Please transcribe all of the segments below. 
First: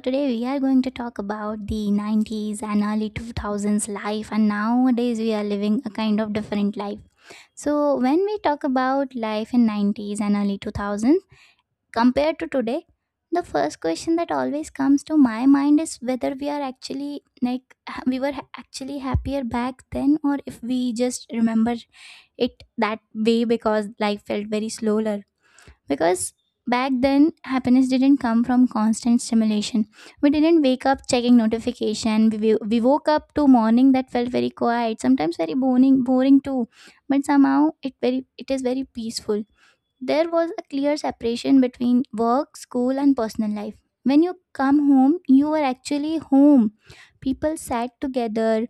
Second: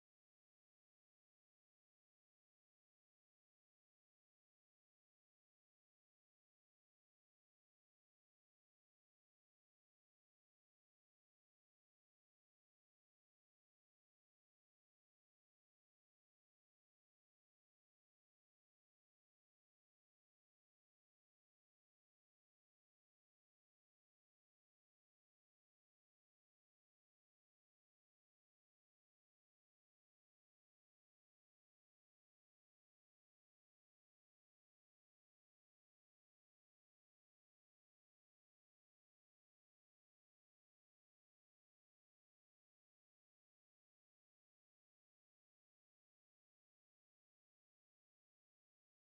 today we are going to talk about the 90s and early 2000s life, and nowadays we are living a kind of different life. So when we talk about life in 90s and early 2000s compared to today, the first question that always comes to my mind is whether we are actually actually happier back then, or if we just remember it that way because life felt very slower. Because back then, happiness didn't come from constant stimulation. We didn't wake up checking notification. We woke up to morning that felt very quiet, sometimes very boring too, but somehow it is very peaceful. There was a clear separation between work, school and personal life. When you come home, you are actually home. People sat together,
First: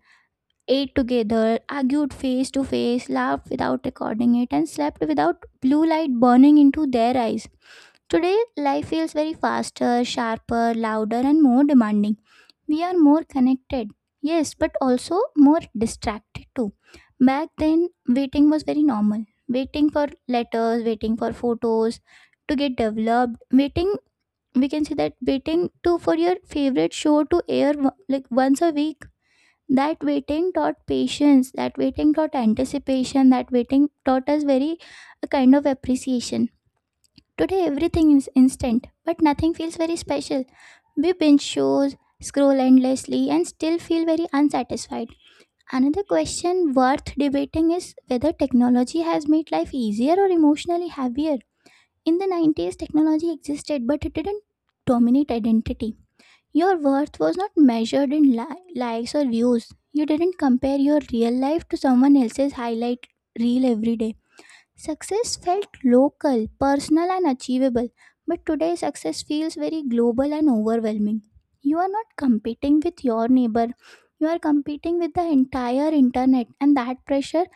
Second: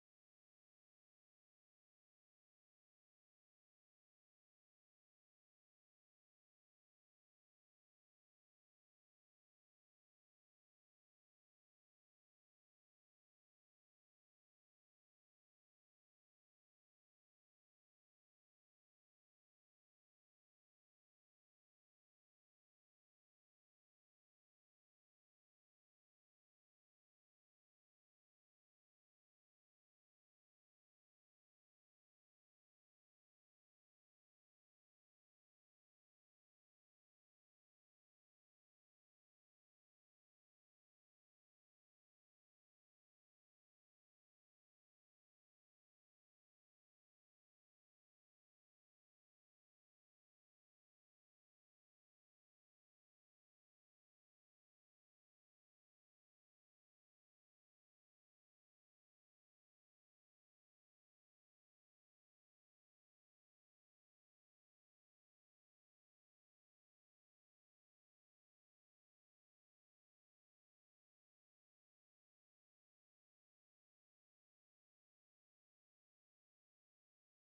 ate together, argued face to face, laughed without recording it, and slept without blue light burning into their eyes. Today, life feels very faster, sharper, louder, and more demanding. We are more connected, yes, but also more distracted too. Back then, waiting was very normal. Waiting for letters, waiting for photos to get developed, waiting we can say that waiting to for your favorite show to air, like once a week. That waiting taught patience, that waiting taught anticipation, that waiting taught us very a kind of appreciation. Today everything is instant, but nothing feels very special. We binge shows, scroll endlessly, and still feel very unsatisfied. Another question worth debating is whether technology has made life easier or emotionally heavier. In the 90s, technology existed, but it didn't dominate identity. Your worth was not measured in likes or views. You didn't compare your real life to someone else's highlight reel every day. Success felt local, personal, and achievable, but today success feels very global and overwhelming. You are not competing with your neighbor, you are competing with the entire internet, and that pressure,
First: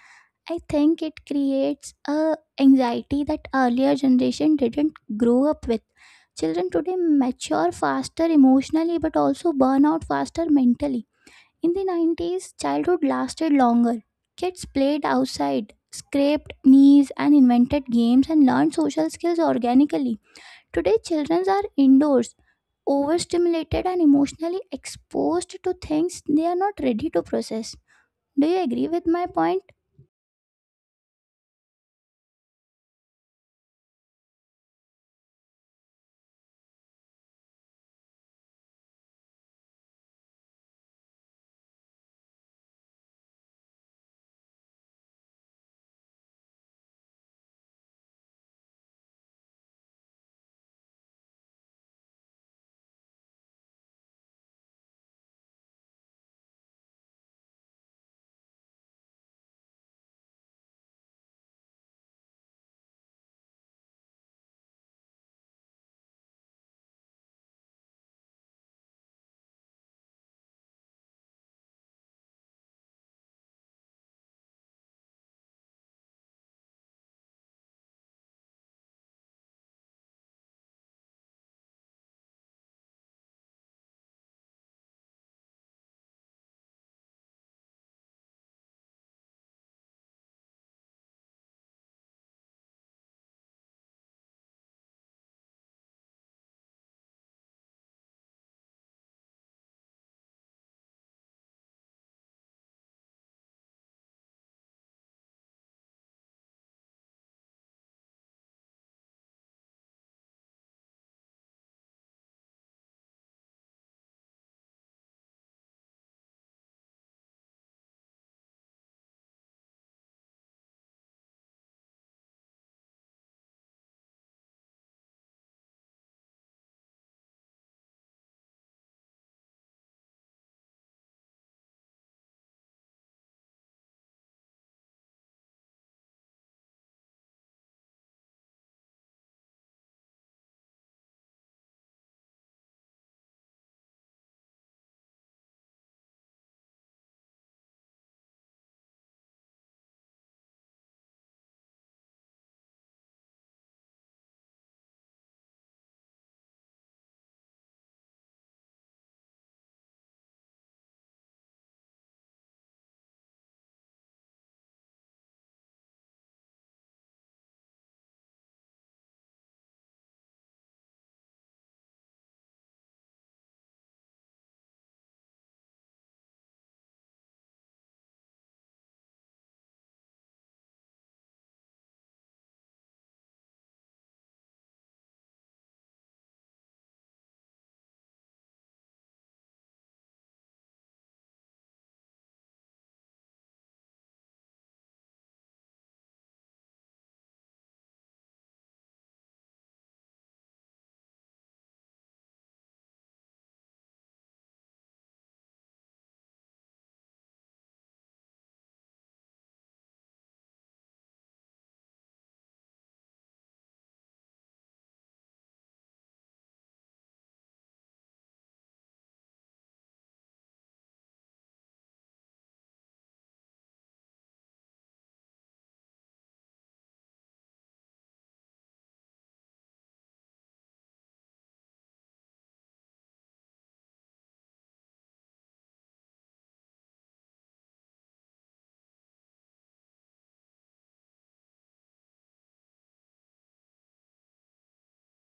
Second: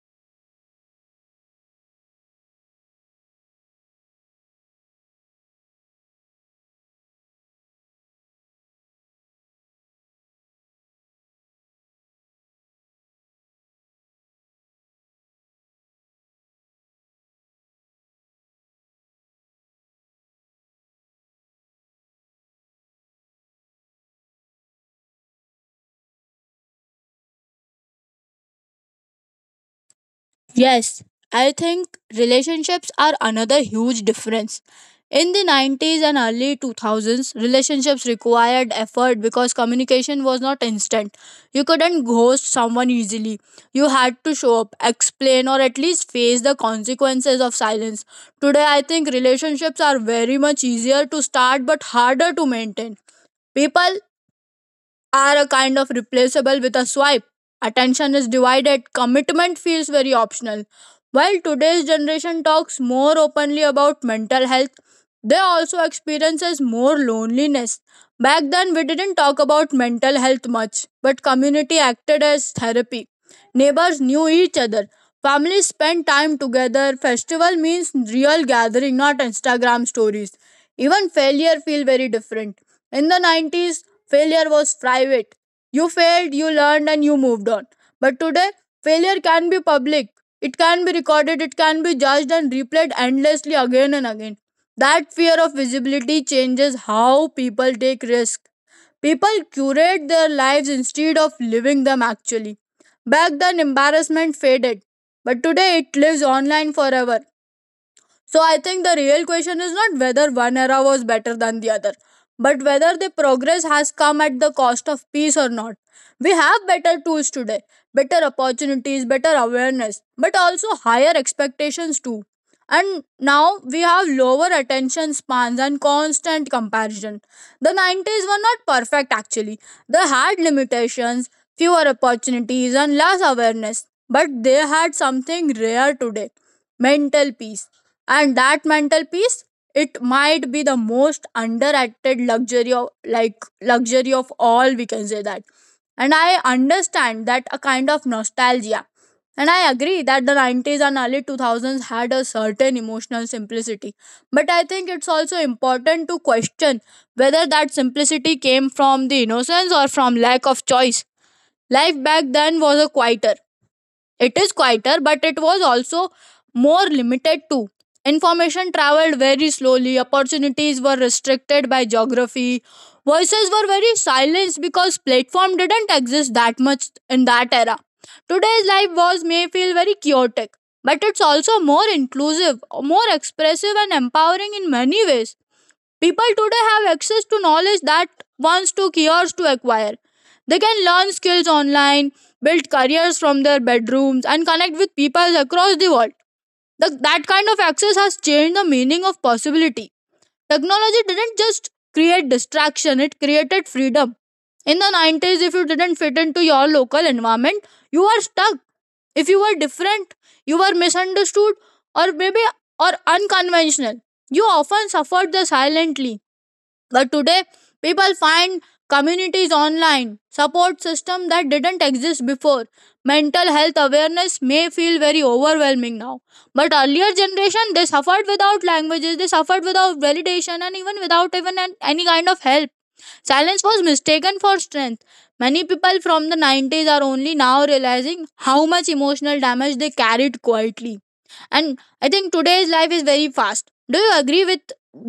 I think it creates a anxiety that earlier generation didn't grow up with. Children today mature faster emotionally but also burn out faster mentally. In the 90s, childhood lasted longer. Kids played outside, scraped knees, and invented games and learned social skills organically. Today, children are indoors, overstimulated, and emotionally exposed to things they are not ready to process. Do you agree with my point? Yes, I think relationships are another huge difference. In the 90s and early 2000s, relationships required effort because communication was not instant. You couldn't ghost someone easily. You had to show up, explain, or at least face the consequences of silence. Today, I think relationships are very much easier to start but harder to maintain. People are a kind of replaceable with a swipe. Attention is divided, commitment feels very optional. While today's generation talks more openly about mental health, they also experiences more loneliness. Back then we didn't talk about mental health much, but community acted as therapy. Neighbors knew each other. Families spent time together. Festival means real gathering, not Instagram stories. Even failure feel very different. In the 90s, failure was private. You failed, you learned, and you moved on. But today, failure can be public. It can be recorded, it can be judged and replayed endlessly again and again. That fear of visibility changes how people take risks. People curate their lives instead of living them actually. Back then, embarrassment faded, but today it lives online forever. So I think the real question is not whether one era was better than the other, but whether the progress has come at the cost of peace or not. We have better tools today, better opportunities, better awareness, but also higher expectations too. And now we have lower attention spans and constant comparison. The 90s were not perfect actually. They had limitations, fewer opportunities, and less awareness, but they had something rare today mental peace, and that mental peace, it might be the most underrated luxury of, like, luxury of all, we can say that. And I understand that a kind of nostalgia, and I agree that the 90s and early 2000s had a certain emotional simplicity, but I think it's also important to question whether that simplicity came from the innocence or from lack of choice. Life back then was a quieter, it is quieter, but it was also more limited too. Information traveled very slowly, opportunities were restricted by geography, voices were very silenced because platform didn't exist that much in that era. Today's life was may feel very chaotic, but it's also more inclusive, more expressive and empowering in many ways. People today have access to knowledge that once took years to acquire. They can learn skills online, build careers from their bedrooms, and connect with people across the world. That kind of access has changed the meaning of possibility. Technology didn't just create distraction, it created freedom. In the 90s, if you didn't fit into your local environment, you were stuck. If you were different, you were misunderstood, or maybe or unconventional. You often suffered the silently. But today, people find communities online, support system that didn't exist before. Mental health awareness may feel very overwhelming now. But earlier generation, they suffered without languages, they suffered without validation and even without even any kind of help. Silence was mistaken for strength. Many people from the 90s are only now realizing how much emotional damage they carried quietly. And I think today's life is very fast. Do you agree with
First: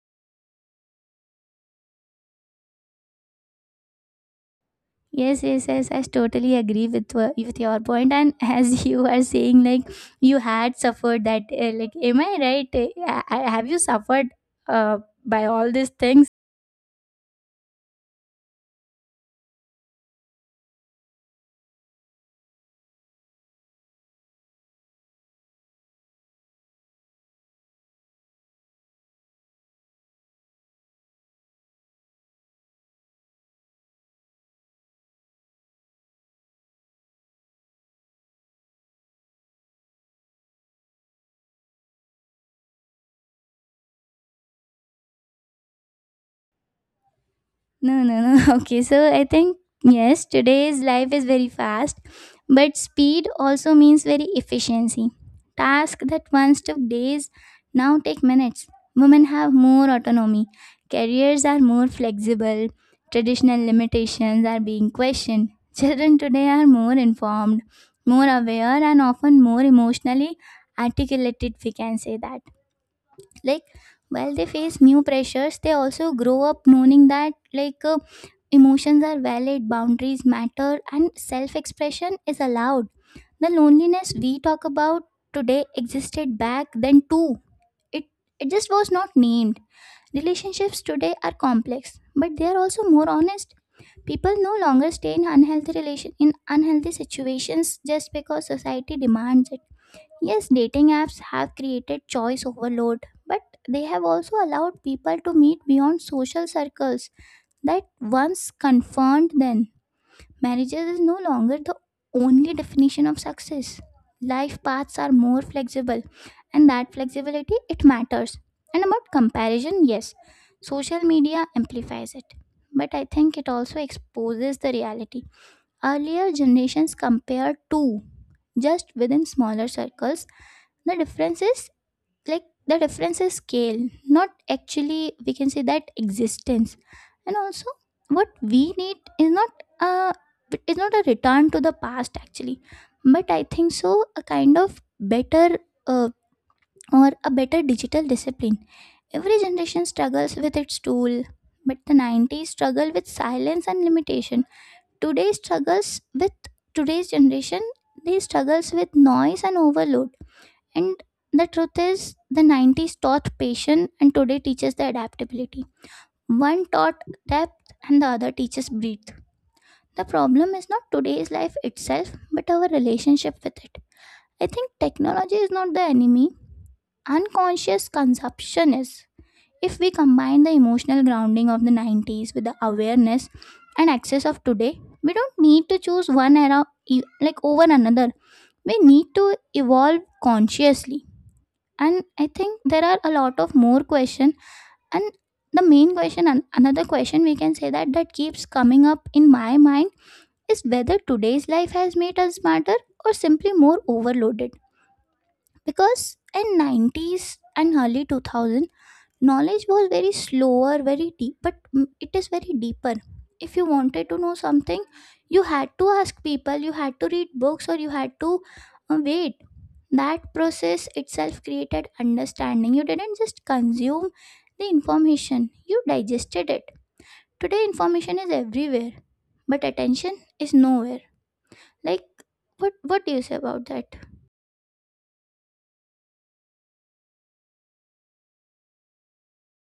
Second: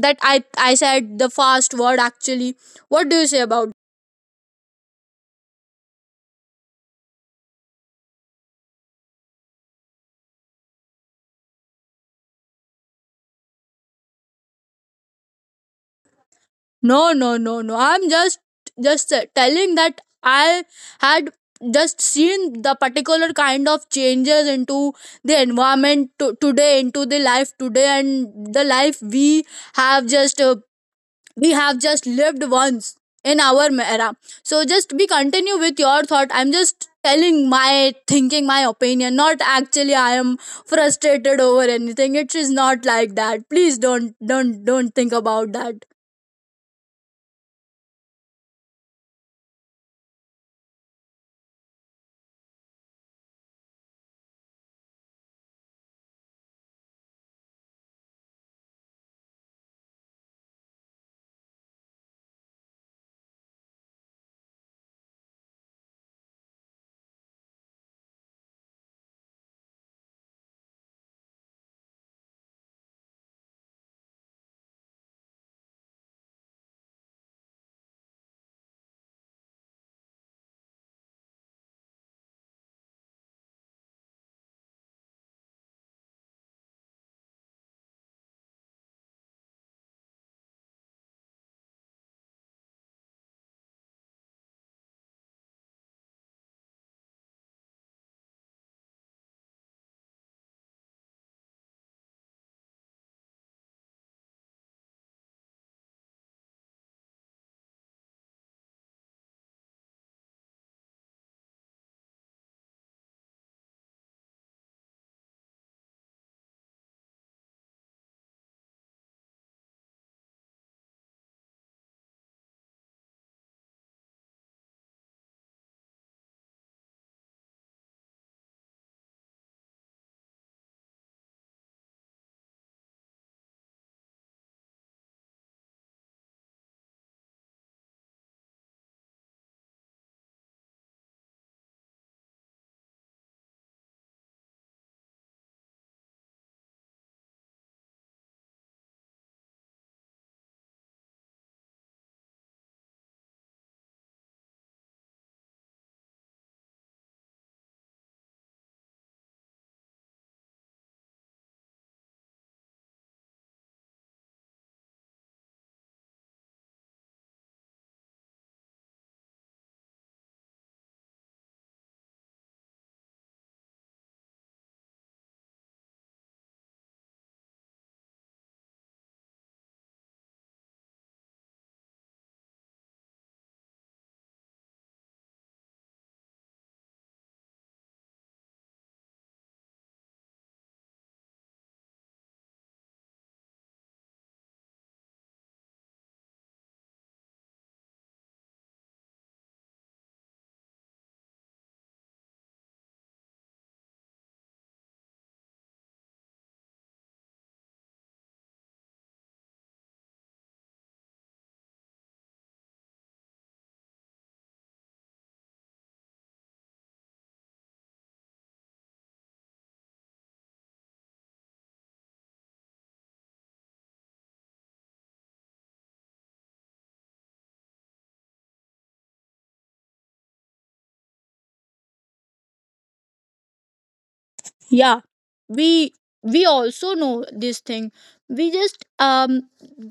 that? I said the fast word actually. What do you say about? Yes, yes, yes. I totally agree with with your point. And as you are saying, like, you had suffered that, like, am I right? Have you suffered uh, by all these things? No, no, no, no. I'm just telling that I had just seen the particular kind of changes into the environment to, today into the life today and the life have just uh, we have just lived once in our era. So just be continue with your thought. I'm just telling my thinking, my opinion, not actually I am frustrated over anything. It is not like that. Please don't think about that. No, no, no. Okay, so I think yes, today's life is very fast, but speed also means very efficiency. Tasks that once took days now take minutes. Women have more autonomy. Careers are more flexible. Traditional limitations are being questioned. Children today are more informed, more aware, and often more emotionally articulated, if we can say that. Like, while they face new pressures, they also grow up knowing that, like emotions are valid, boundaries matter, and self expression is allowed. The loneliness we talk about today existed back then too. It it just was not named. Relationships today are complex, but they are also more honest. People no longer stay in unhealthy relation in unhealthy situations just because society demands it. Yes, dating apps have created choice overload, but they have also allowed people to meet beyond social circles that once confirmed them. Marriages is no longer the only definition of success. Life paths are more flexible, and that flexibility it matters. And about comparison, yes, social media amplifies it. But I think it also exposes the reality. Earlier generations compared to just within smaller circles. The difference is, like, the difference is scale, not actually, we can say that, existence. And also, what we need is not is not a return to the past actually, but I think so, a kind of better, uh, or a better digital discipline. Every generation struggles with its tool, but the 90s struggle with silence and limitation. today struggles with Today's generation, they struggles with noise and overload. And the truth is, the 90s taught patience and today teaches the adaptability. One taught depth and the other teaches breadth. The problem is not today's life itself, but our relationship with it. I think technology is not the enemy, unconscious consumption is. If we combine the emotional grounding of the 90s with the awareness and access of today, we don't need to choose one era like over another. We need to evolve consciously. And I think there are a lot of more question, and the main question and another question, we can say, that that keeps coming up in my mind is whether today's life has made us smarter or simply more overloaded. Because in 90s and early 2000s, knowledge was very slower, very deep, but it is very deeper. If you wanted to know something, you had to ask people, you had to read books, or you had to wait. That process itself created understanding. You didn't just consume the information, you digested it. Today information is everywhere, but attention is nowhere. Like, what do you say about that? Yeah, we we also know this thing, we just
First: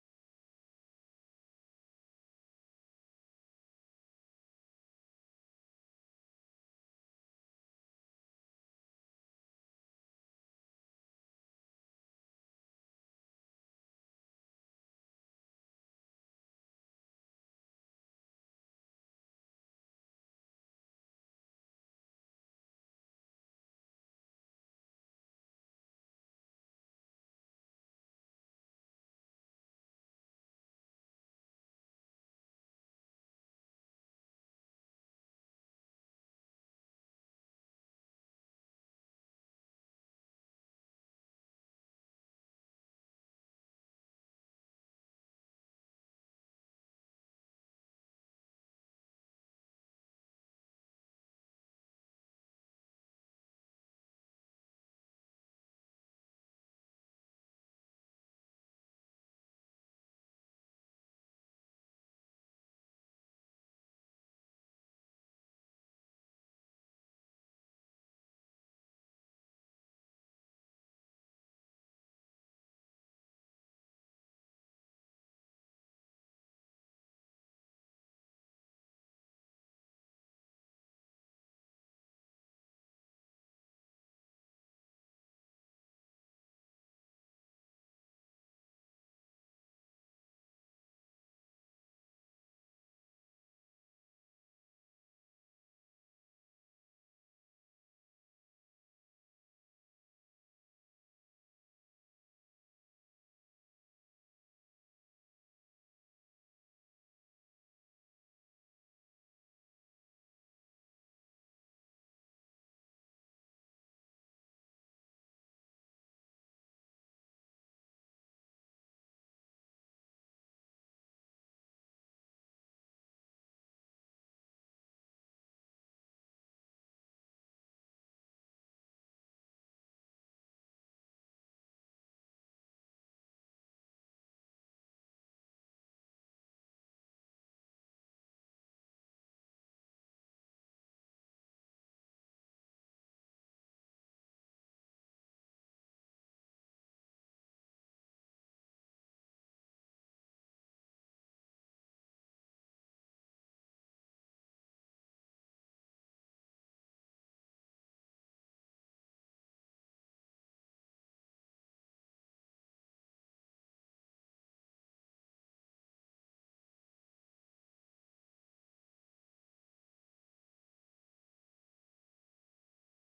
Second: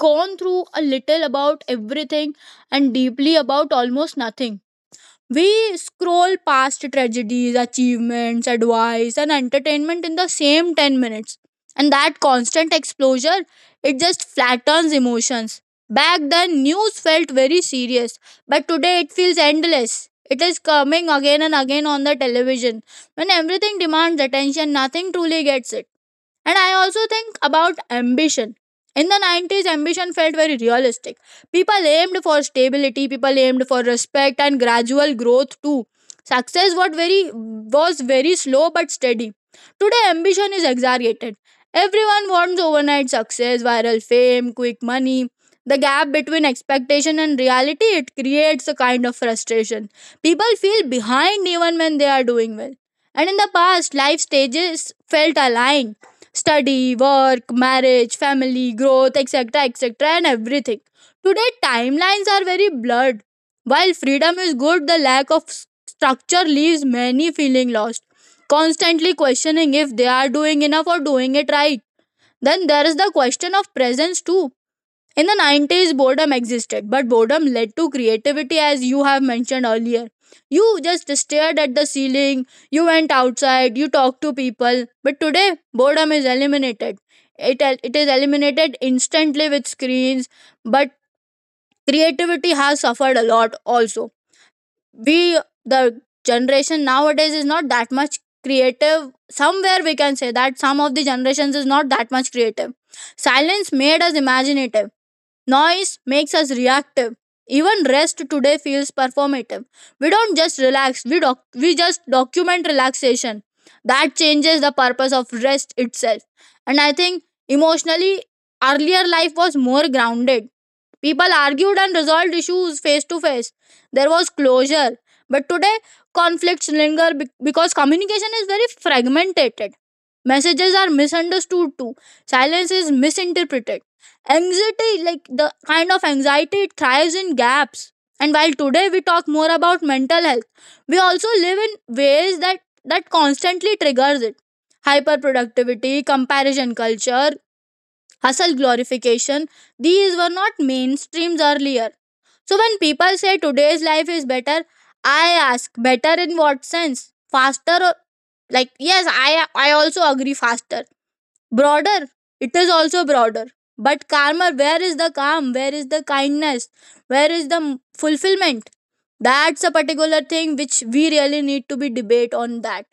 gone through a little about everything and deeply about almost nothing. We scroll past tragedies, achievements, advice, and entertainment in the same 10 minutes. And that constant exposure, it just flattens emotions. Back then, news felt very serious, but today it feels endless. It is coming again and again on the television. When everything demands attention, nothing truly gets it. And I also think about ambition. In the 90s, ambition felt very realistic. People aimed for stability, people aimed for respect and gradual growth too. Success was very slow but steady. Today, ambition is exaggerated. Everyone wants overnight success, viral fame, quick money. The gap between expectation and reality, it creates a kind of frustration. People feel behind even when they are doing well. And in the past, life stages felt aligned: study, work, marriage, family, growth, etc., etc., and everything. Today, timelines are very blurred. While freedom is good, the lack of structure leaves many feeling lost, constantly questioning if they are doing enough or doing it right. Then there is the question of presence too. In the 90s, boredom existed, but boredom led to creativity, as you have mentioned earlier. You just stared at the ceiling, you went outside, you talked to people. But today, boredom is eliminated. It is eliminated instantly with screens, but creativity has suffered a lot also. We, the generation nowadays, is not that much creative. Somewhere we can say that some of the generations is not that much creative. Silence made us imaginative. Noise makes us reactive. Even rest today feels performative. We don't just relax, we just document relaxation. That changes the purpose of rest itself. And I think emotionally, earlier life was more grounded. People argued and resolved issues face to face. There was closure. But today, conflicts linger because communication is very fragmented. Messages are misunderstood too. Silence is misinterpreted. Anxiety, like the kind of anxiety, it thrives in gaps. And while today we talk more about mental health, we also live in ways that constantly triggers it. Hyperproductivity, comparison culture, hustle glorification, these were not mainstreams earlier. So when people say today's life is better, I ask, better in what sense? Faster or, like, yes, I also agree, faster, broader, it is also broader, but karma, where is the calm, where is the kindness, where is the fulfillment? That's a particular thing which we really need to be debate on that.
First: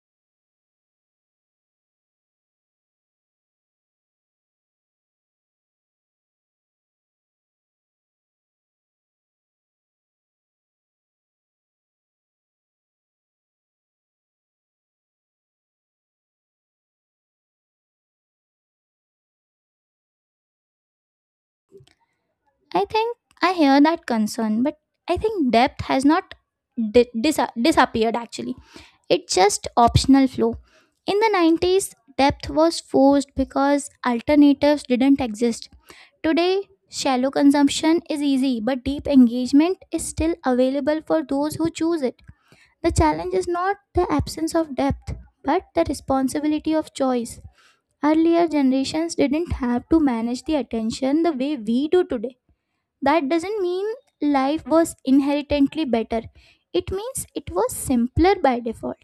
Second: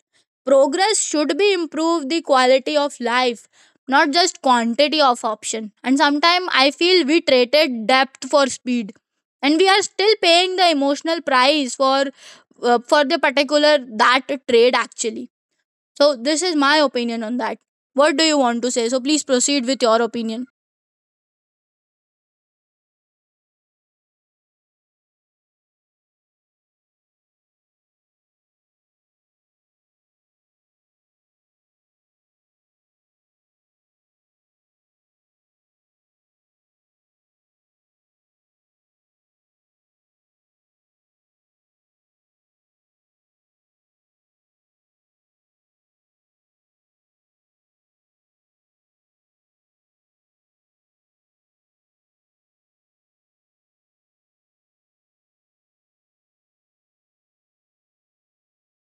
Progress should be improve the quality of life, not just quantity of option. And sometimes I feel we traded depth for speed, and we are still paying the emotional price for, for the particular that trade actually. So, this is my opinion on that. What do you want to say? So, please proceed with your opinion. I think I hear that concern, but I think depth has not disappeared actually. It's just optional flow. In the 90s, depth was forced because alternatives didn't exist. Today, shallow consumption is easy, but deep engagement is still available for those who choose it. The challenge is not the absence of depth, but the responsibility of choice. Earlier generations didn't have to manage the attention the way we do today. That doesn't mean life was inherently better, it means it was simpler by default.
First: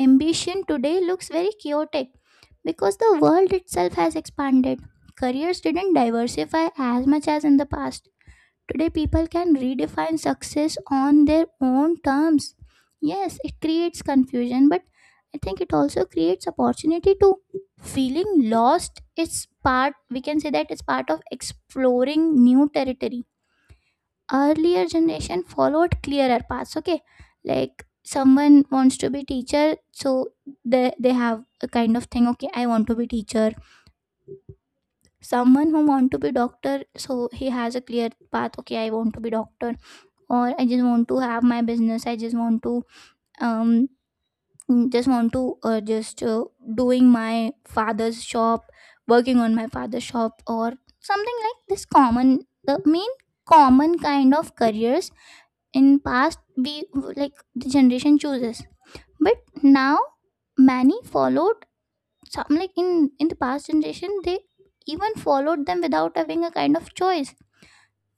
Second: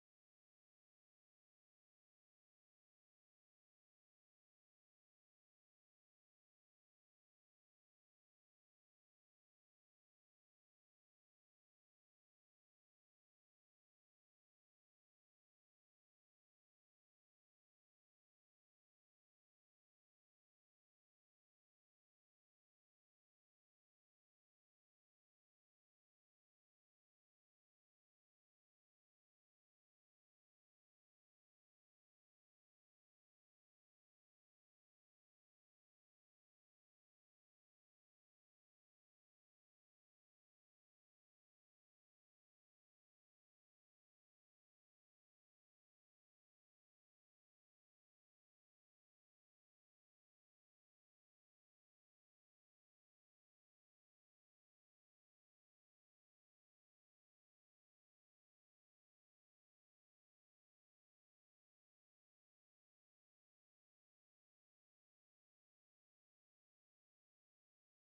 Ambition today looks very chaotic because the world itself has expanded. Careers didn't diversify as much as in the past. Today, people can redefine success on their own terms. Yes, it creates confusion, but I think it also creates opportunity too. Feeling lost is part, we can say that, it's part of exploring new territory. Earlier generation followed clearer paths. Okay, like someone wants to be teacher, so they have a kind of thing, okay, I want to be teacher. Someone who want to be doctor, so he has a clear path, okay, I want to be doctor. Or I just want to have my business, I just want to um just want to just doing my father's shop, working on my father's shop, or something like this common, the main common kind of careers in past. We, like, the generation chooses, but now many followed, some, like, in the past generation, they even followed them without having a kind of choice.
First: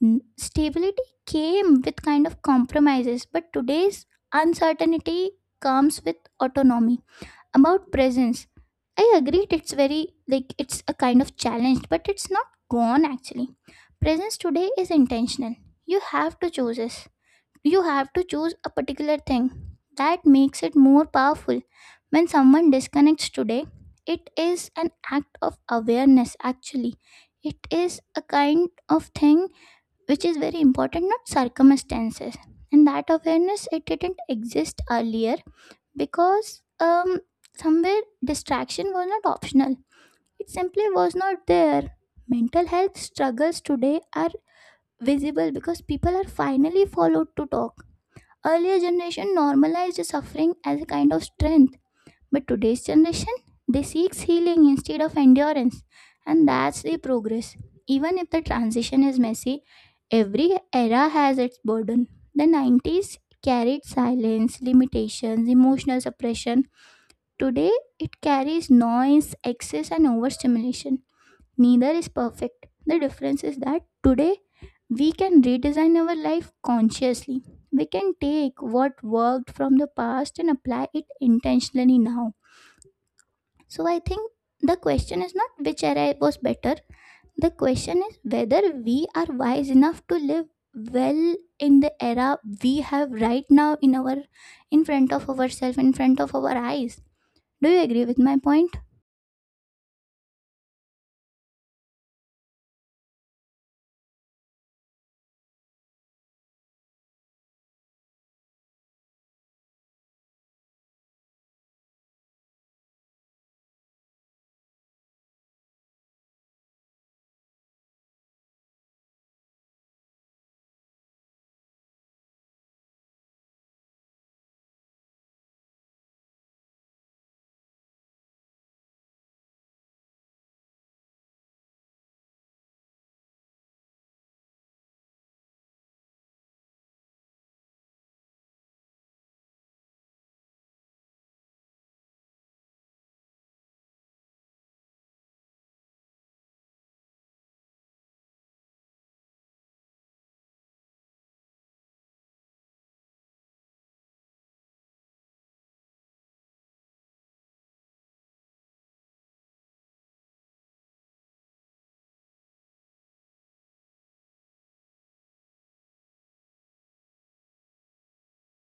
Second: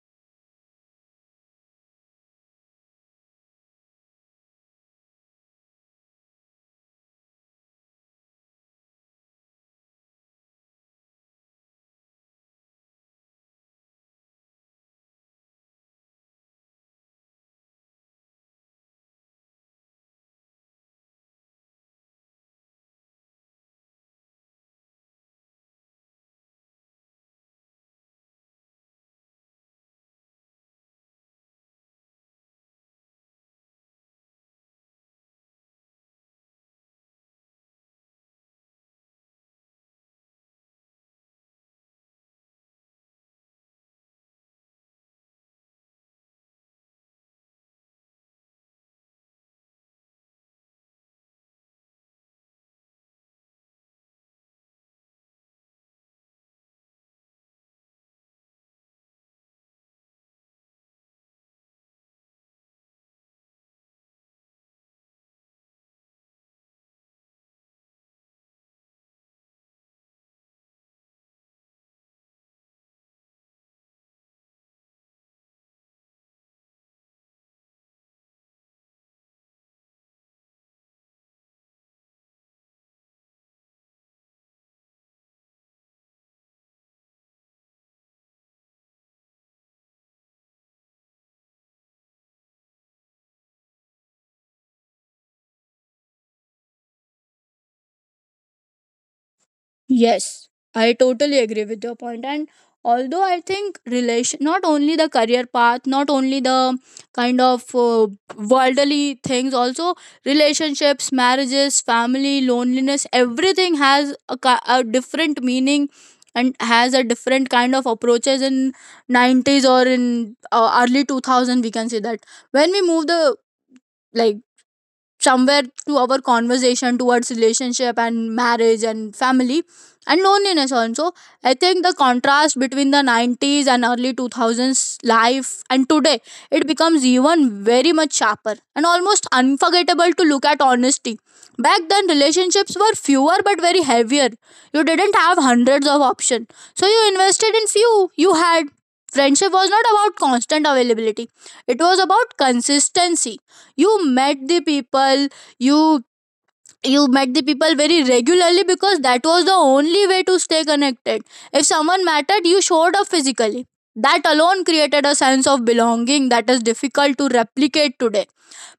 N- Stability came with kind of compromises, but today's uncertainty comes with autonomy. About presence, I agreed it's very, like, it's a kind of challenge, but it's not gone actually. Presence today is intentional. You have to choose it, you have to choose a particular thing. That makes it more powerful. When someone disconnects today, it is an act of awareness actually. It is a kind of thing which is very important, not circumstances. And that awareness it didn't exist earlier because somewhere distraction was not optional. It simply was not there. Mental health struggles today are visible because people are finally followed to talk. Earlier generation normalized suffering as a kind of strength, but today's generation, they seeks healing instead of endurance, and that's the progress. Even if the transition is messy, every era has its burden. The 90s carried silence, limitations, emotional suppression. Today it carries noise, excess and overstimulation. Neither is perfect. The difference is that today we can redesign our life consciously. We can take what worked from the past and apply it intentionally now. So I think the question is not which era was better. The question is whether we are wise enough to live well in the era we have right now, in our, in front of ourselves, in front of our eyes. Do you agree with my point? Yes, I totally agree with your point. And although I think relation, not only the career path, not only the kind of worldly things, also relationships, marriages, family, loneliness, everything has a, a different meaning and has a different kind of approaches in 90s or in early 2000, we can say that. When we move the, like, somewhere to our conversation towards relationship and marriage and family and loneliness also, I think the contrast between the 90s and early 2000s life and today, it becomes even very much sharper and almost unforgettable to look at honesty. Back then relationships were fewer but very heavier. You didn't have hundreds of options, so you invested in few. You had friendship was not about constant availability, it was about consistency. You met the people you you met the people very regularly because that was the only way to stay connected. If someone mattered, you showed up physically. That alone created a sense of belonging that is difficult to replicate today.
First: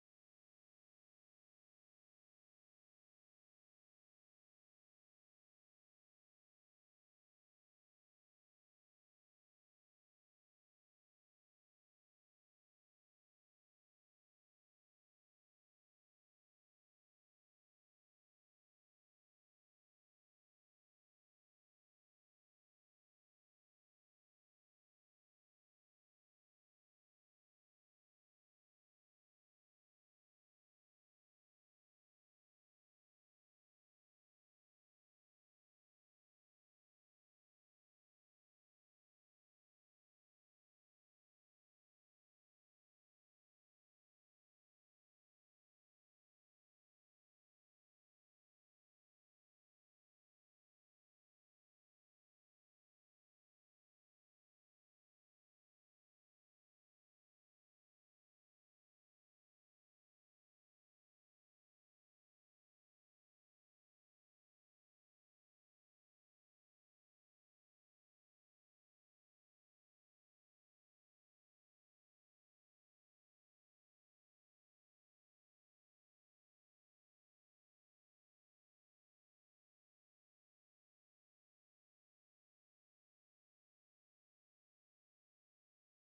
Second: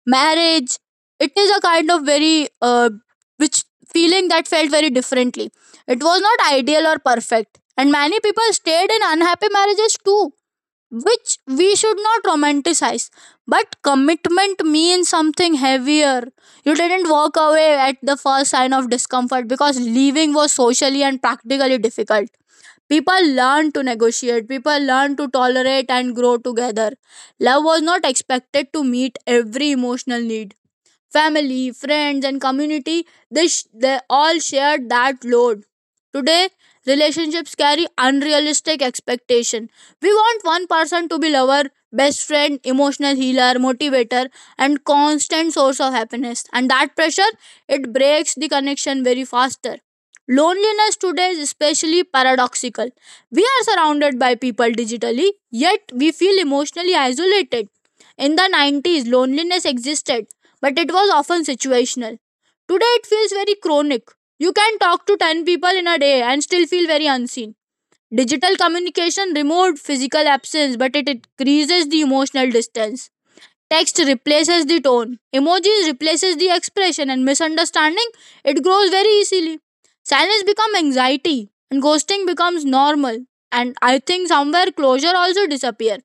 Marriage, it is a kind of very which feeling that felt very differently. It was not ideal or perfect and many people stayed in unhappy marriages too, which we should not romanticize. But commitment means something heavier. You didn't walk away at the first sign of discomfort because leaving was socially and practically difficult. People learn to negotiate, people learn to tolerate and grow together. Love was not expected to meet every emotional need. Family, friends, and community, they all shared that load. Today, relationships carry unrealistic expectation. We want one person to be lover, best friend, emotional healer, motivator, and constant source of happiness. And that pressure, it breaks the connection very faster. Loneliness today is especially paradoxical. We are surrounded by people digitally, yet we feel emotionally isolated. In the 90s, loneliness existed but it was often situational. Today it feels very chronic. You can talk to 10 people in a day and still feel very unseen. Digital communication removed physical absence, but it increases the emotional distance. Text replaces the tone. Emojis replaces the expression and misunderstanding, it grows very easily. Silence becomes anxiety and ghosting becomes normal. And I think somewhere closure also disappear.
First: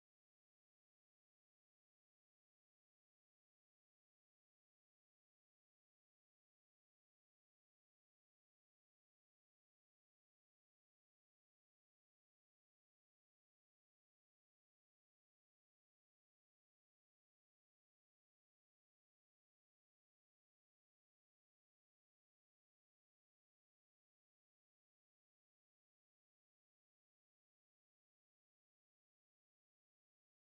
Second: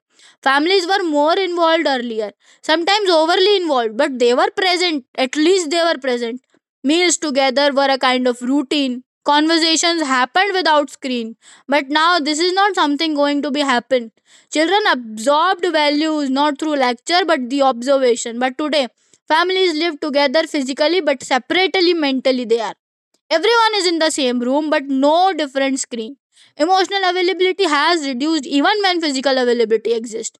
Families were more involved earlier, sometimes overly involved, but they were present. At least they were present. Meals together were a kind of routine. Conversations happened without screen. But now this is not something going to be happen. Children absorbed values not through lecture but the observation. But today, families live together physically but separately mentally. They are Everyone is in the same room but no different screen. Emotional availability has reduced even when physical availability exists.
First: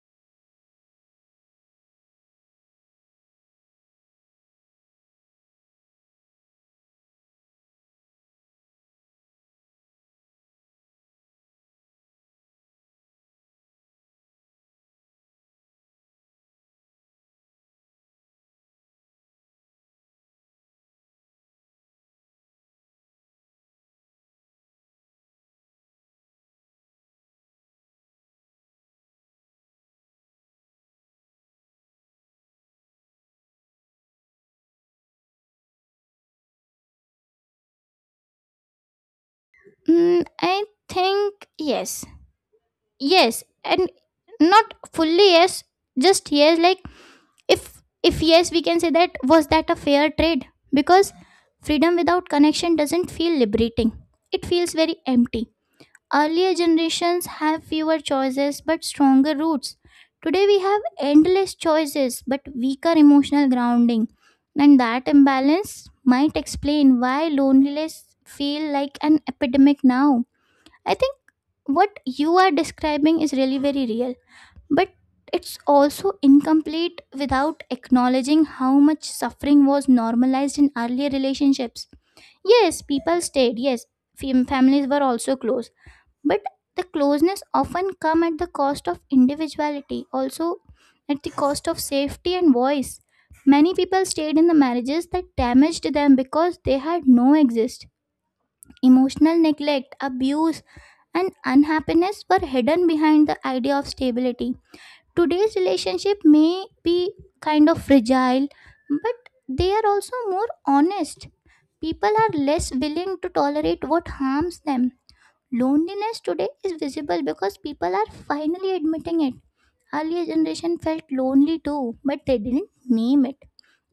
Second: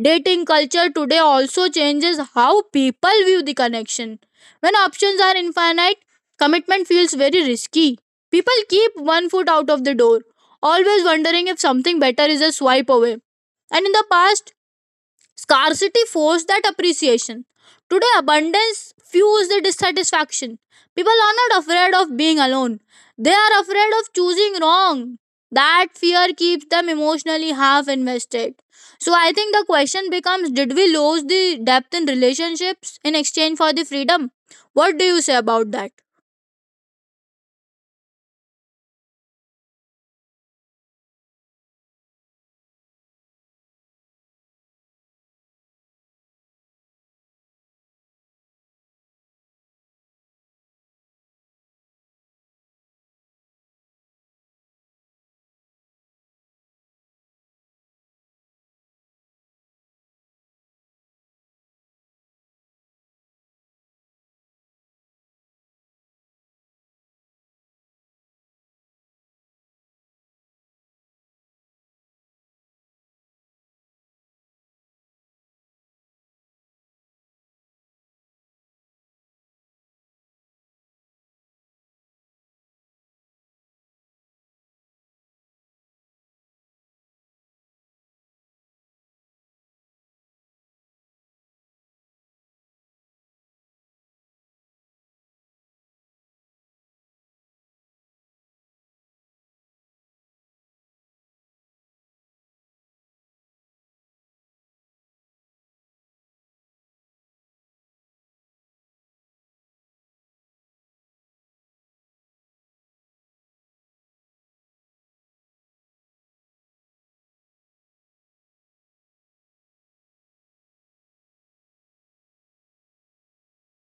Dating culture today also changes how people view the connection. When options are infinite, commitment feels very risky. People keep one foot out of the door, always wondering if something better is a swipe away. And in the past, scarcity forced that appreciation. Today, abundance fuels the dissatisfaction. People are not afraid of being alone, they are afraid of choosing wrong. That fear keeps them emotionally half invested. So, I think the question becomes: did we lose the depth in relationships in exchange for the freedom? What do you say about that? I think yes, yes, and not fully yes, just yes. Like, if yes, we can say that, was that a fair trade? Because freedom without connection doesn't feel liberating, it feels very empty. Earlier generations have fewer choices but stronger roots. Today we have endless choices but weaker emotional grounding, and that imbalance might explain why loneliness feel like an epidemic now. I think what you are describing is really very real, but it's also incomplete without acknowledging how much suffering was normalized in earlier relationships. Yes, people stayed, yes, families were also close, but the closeness often come at the cost of individuality, also at the cost of safety and voice. Many people stayed in the marriages that damaged them because they had no exist. Emotional neglect, abuse, and unhappiness were hidden behind the idea of stability. Today's relationship may be kind of fragile, but they are also more honest. People are less willing to tolerate what harms them. Loneliness today is visible because people are finally admitting it. Earlier generation felt lonely too, but they didn't name it.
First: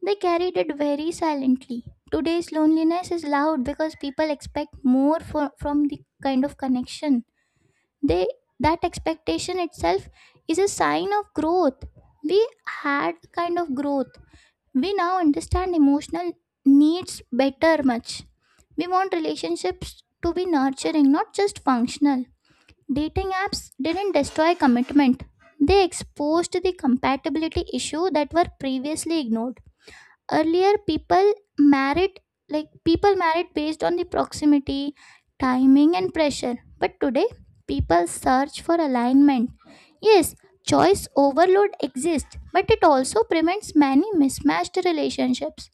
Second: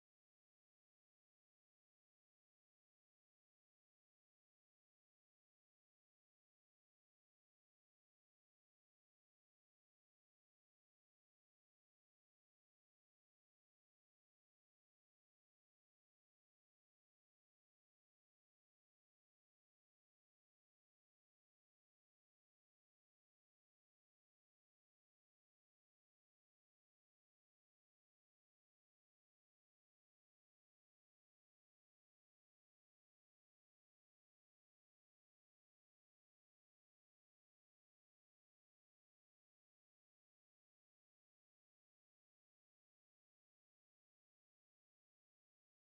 They carried it very silently. Today's loneliness is loud because people expect more for, from the kind of connection they, that expectation itself is a sign of growth. We had kind of growth. We now understand emotional needs better much. We want relationships to be nurturing, not just functional. Dating apps didn't destroy commitment, they exposed the compatibility issue that were previously ignored. Earlier people married, like, people married based on the proximity, timing and pressure, but today people search for alignment. Yes, choice overload exists, but it also prevents many mismatched relationships.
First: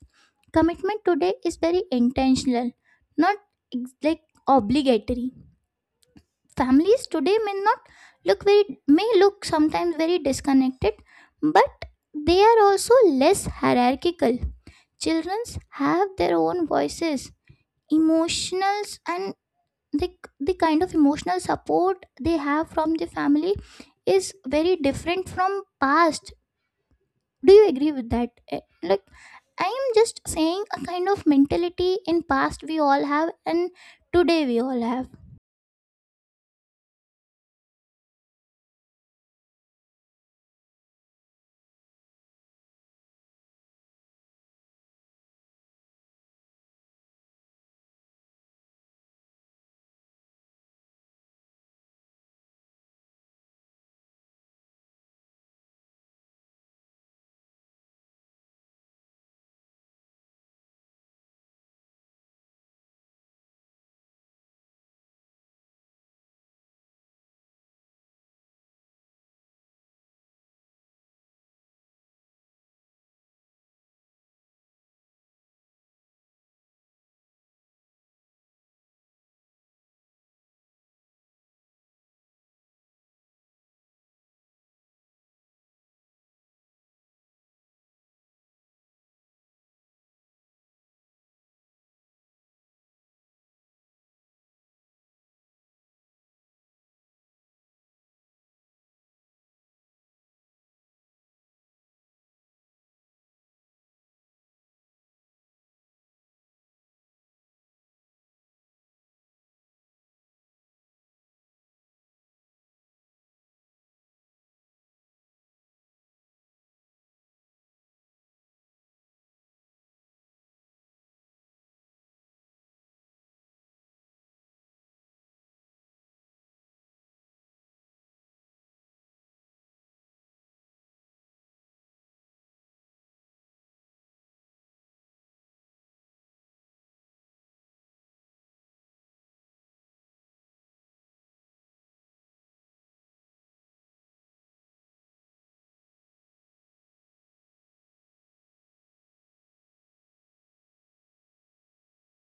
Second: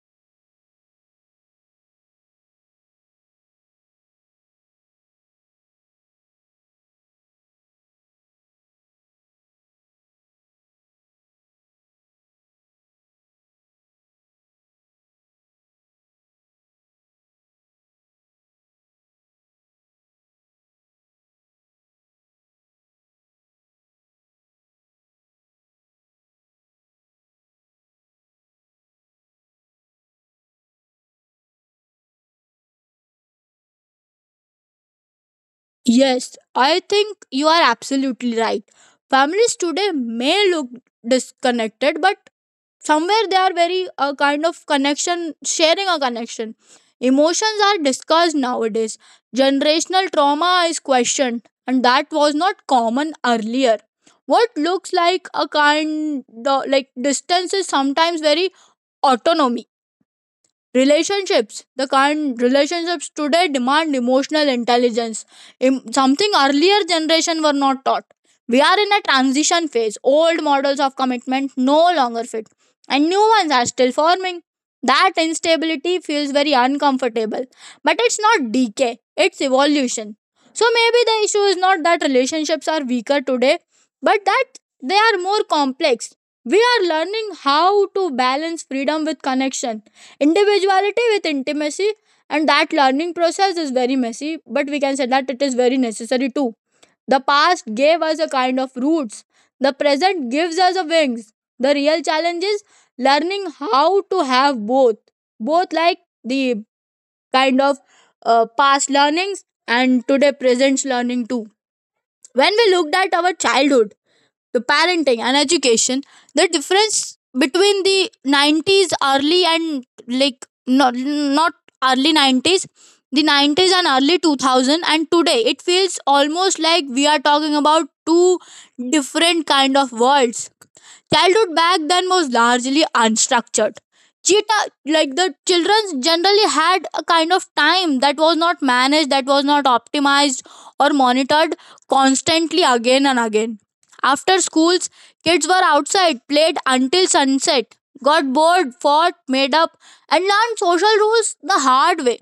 Commitment today is very intentional, not like obligatory. Families today may not look very may look sometimes very disconnected, but they are also less hierarchical. Children have their own voices, emotionals, and the, the kind of emotional support they have from the family is very different from past. Do you agree with that? Eh, like, I am just saying a kind of mentality in past we all have, and today we all have. Yes, I think you are absolutely right. Families today may look disconnected, but somewhere they are very kind of connection, sharing a connection. Emotions are discussed nowadays, generational trauma is questioned, and that was not common earlier. What looks like a kind of like distance is sometimes very autonomy. Relationships The current relationships today demand emotional intelligence. Something earlier generation were not taught. We are in a transition phase. Old models of commitment no longer fit, and new ones are still forming. That instability feels very uncomfortable, but it's not decay, it's evolution. So maybe the issue is not that relationships are weaker today, but that they are more complex. We are learning how to balance freedom with connection, individuality with intimacy, and that learning process is very messy, but we can say that it is very necessary too. The past gave us a kind of roots, the present gives us a wings. The real challenge is learning how to have both. Both like the kind of past learnings and today present learning too. When we looked at our childhood, the parenting and education, the difference between the 90s early and like not not early 90s, the 90s and early 2000, and today, it feels almost like we are talking about two different kind of worlds. Childhood back then was largely unstructured. Cheetah, like the children generally had a kind of time that was not managed, that was not optimized or monitored constantly again and again. After schools, kids were outside, played until sunset, got bored, fought, made up, and learned social rules the hard way.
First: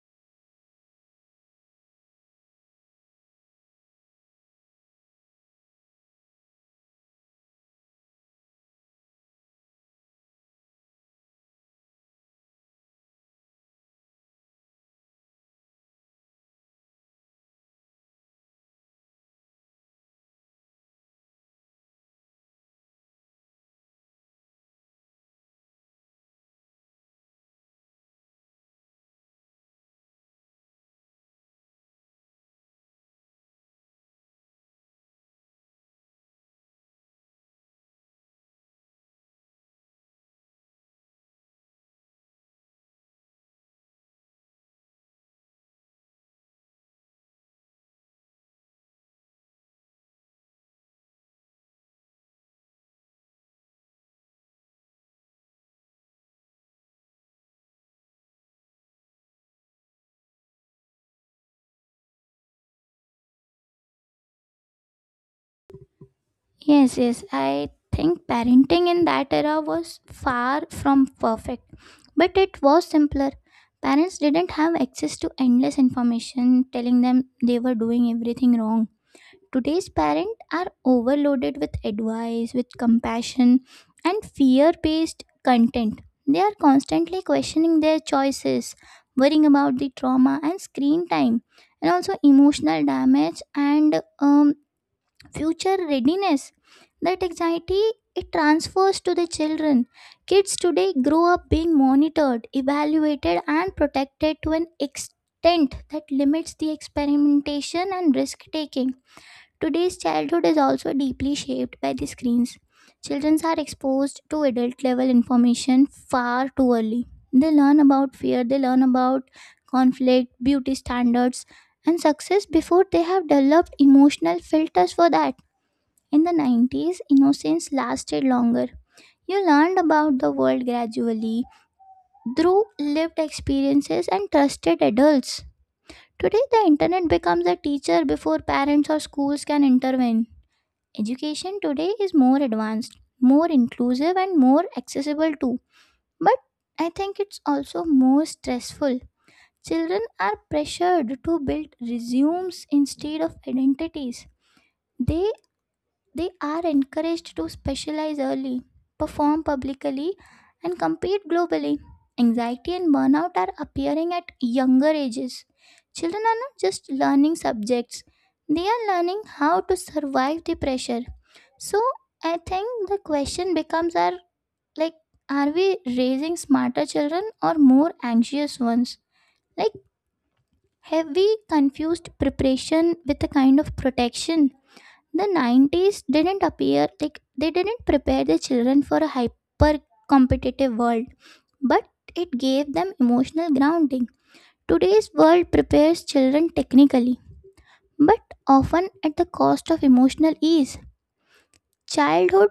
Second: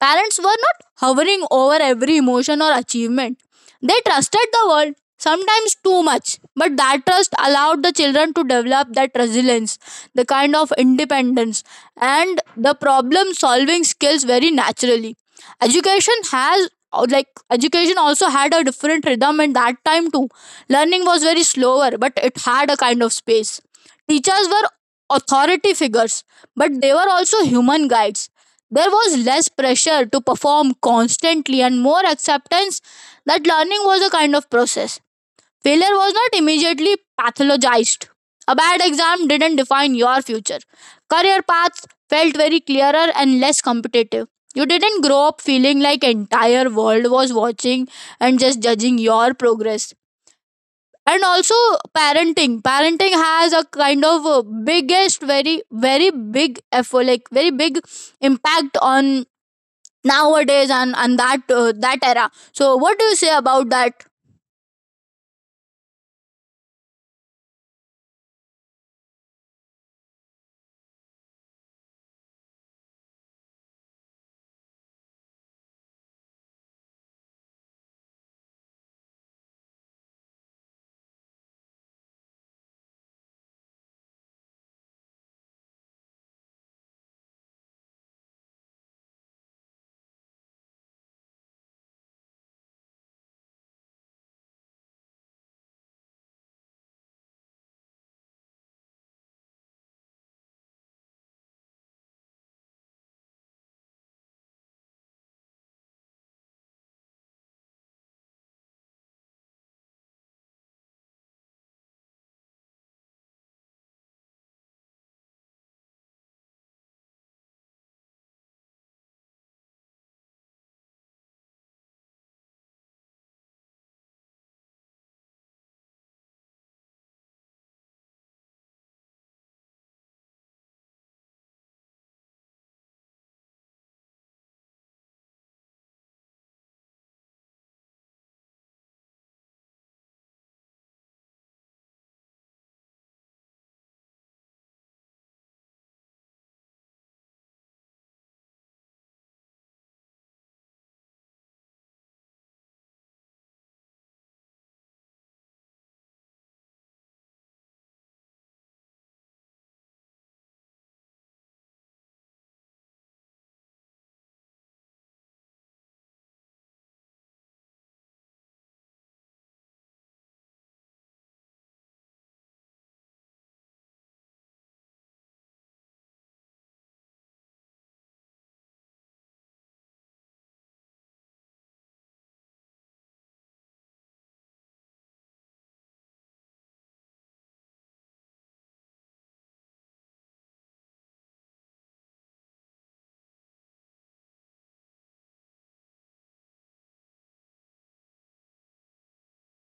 Parents were not hovering over every emotion or achievement. They trusted the world, sometimes too much, but that trust allowed the children to develop that resilience, the kind of independence, and the problem solving skills very naturally. Education has education also had a different rhythm at that time too. Learning was very slower, but it had a kind of space. Teachers were authority figures, but they were also human guides. There was less pressure to perform constantly and more acceptance that learning was a kind of process. Failure was not immediately pathologized. A bad exam didn't define your future. Career paths felt very clearer and less competitive. You didn't grow up feeling like the entire world was watching and just judging your progress. And also parenting. Parenting has a kind of biggest, very, very big effort, like very big impact on nowadays, and that that era. So what do you say about that? Yes, yes. I think parenting in that era was far from perfect, but it was simpler. Parents didn't have access to endless information telling them they were doing everything wrong. Today's parents are overloaded with advice, with compassion, and fear based content. They are constantly questioning their choices, worrying about the trauma and screen time, and also emotional damage and future readiness. That anxiety it transfers to the children. Kids today grow up being monitored, evaluated, and protected to an extent that limits the experimentation and risk taking. Today's childhood is also deeply shaped by the screens. Children are exposed to adult level information far too early. They learn about fear, they learn about conflict, beauty standards, and success before they have developed emotional filters for that. In the 90s, innocence lasted longer. You learned about the world gradually through lived experiences and trusted adults. Today, the internet becomes a teacher before parents or schools can intervene. Education today is more advanced, more inclusive, and more accessible too. But I think it's also more stressful. Children are pressured to build resumes instead of identities. They They are encouraged to specialize early, perform publicly, and compete globally. Anxiety and burnout are appearing at younger ages. Children are not just learning subjects, they are learning how to survive the pressure. So, I think the question becomes, are, like, are we raising smarter children or more anxious ones? Like, have we confused preparation with a kind of protection? The 90s didn't appear like they didn't prepare the children for a hyper competitive world, but it gave them emotional grounding. Today's world prepares children technically, but often at the cost of emotional ease. Childhood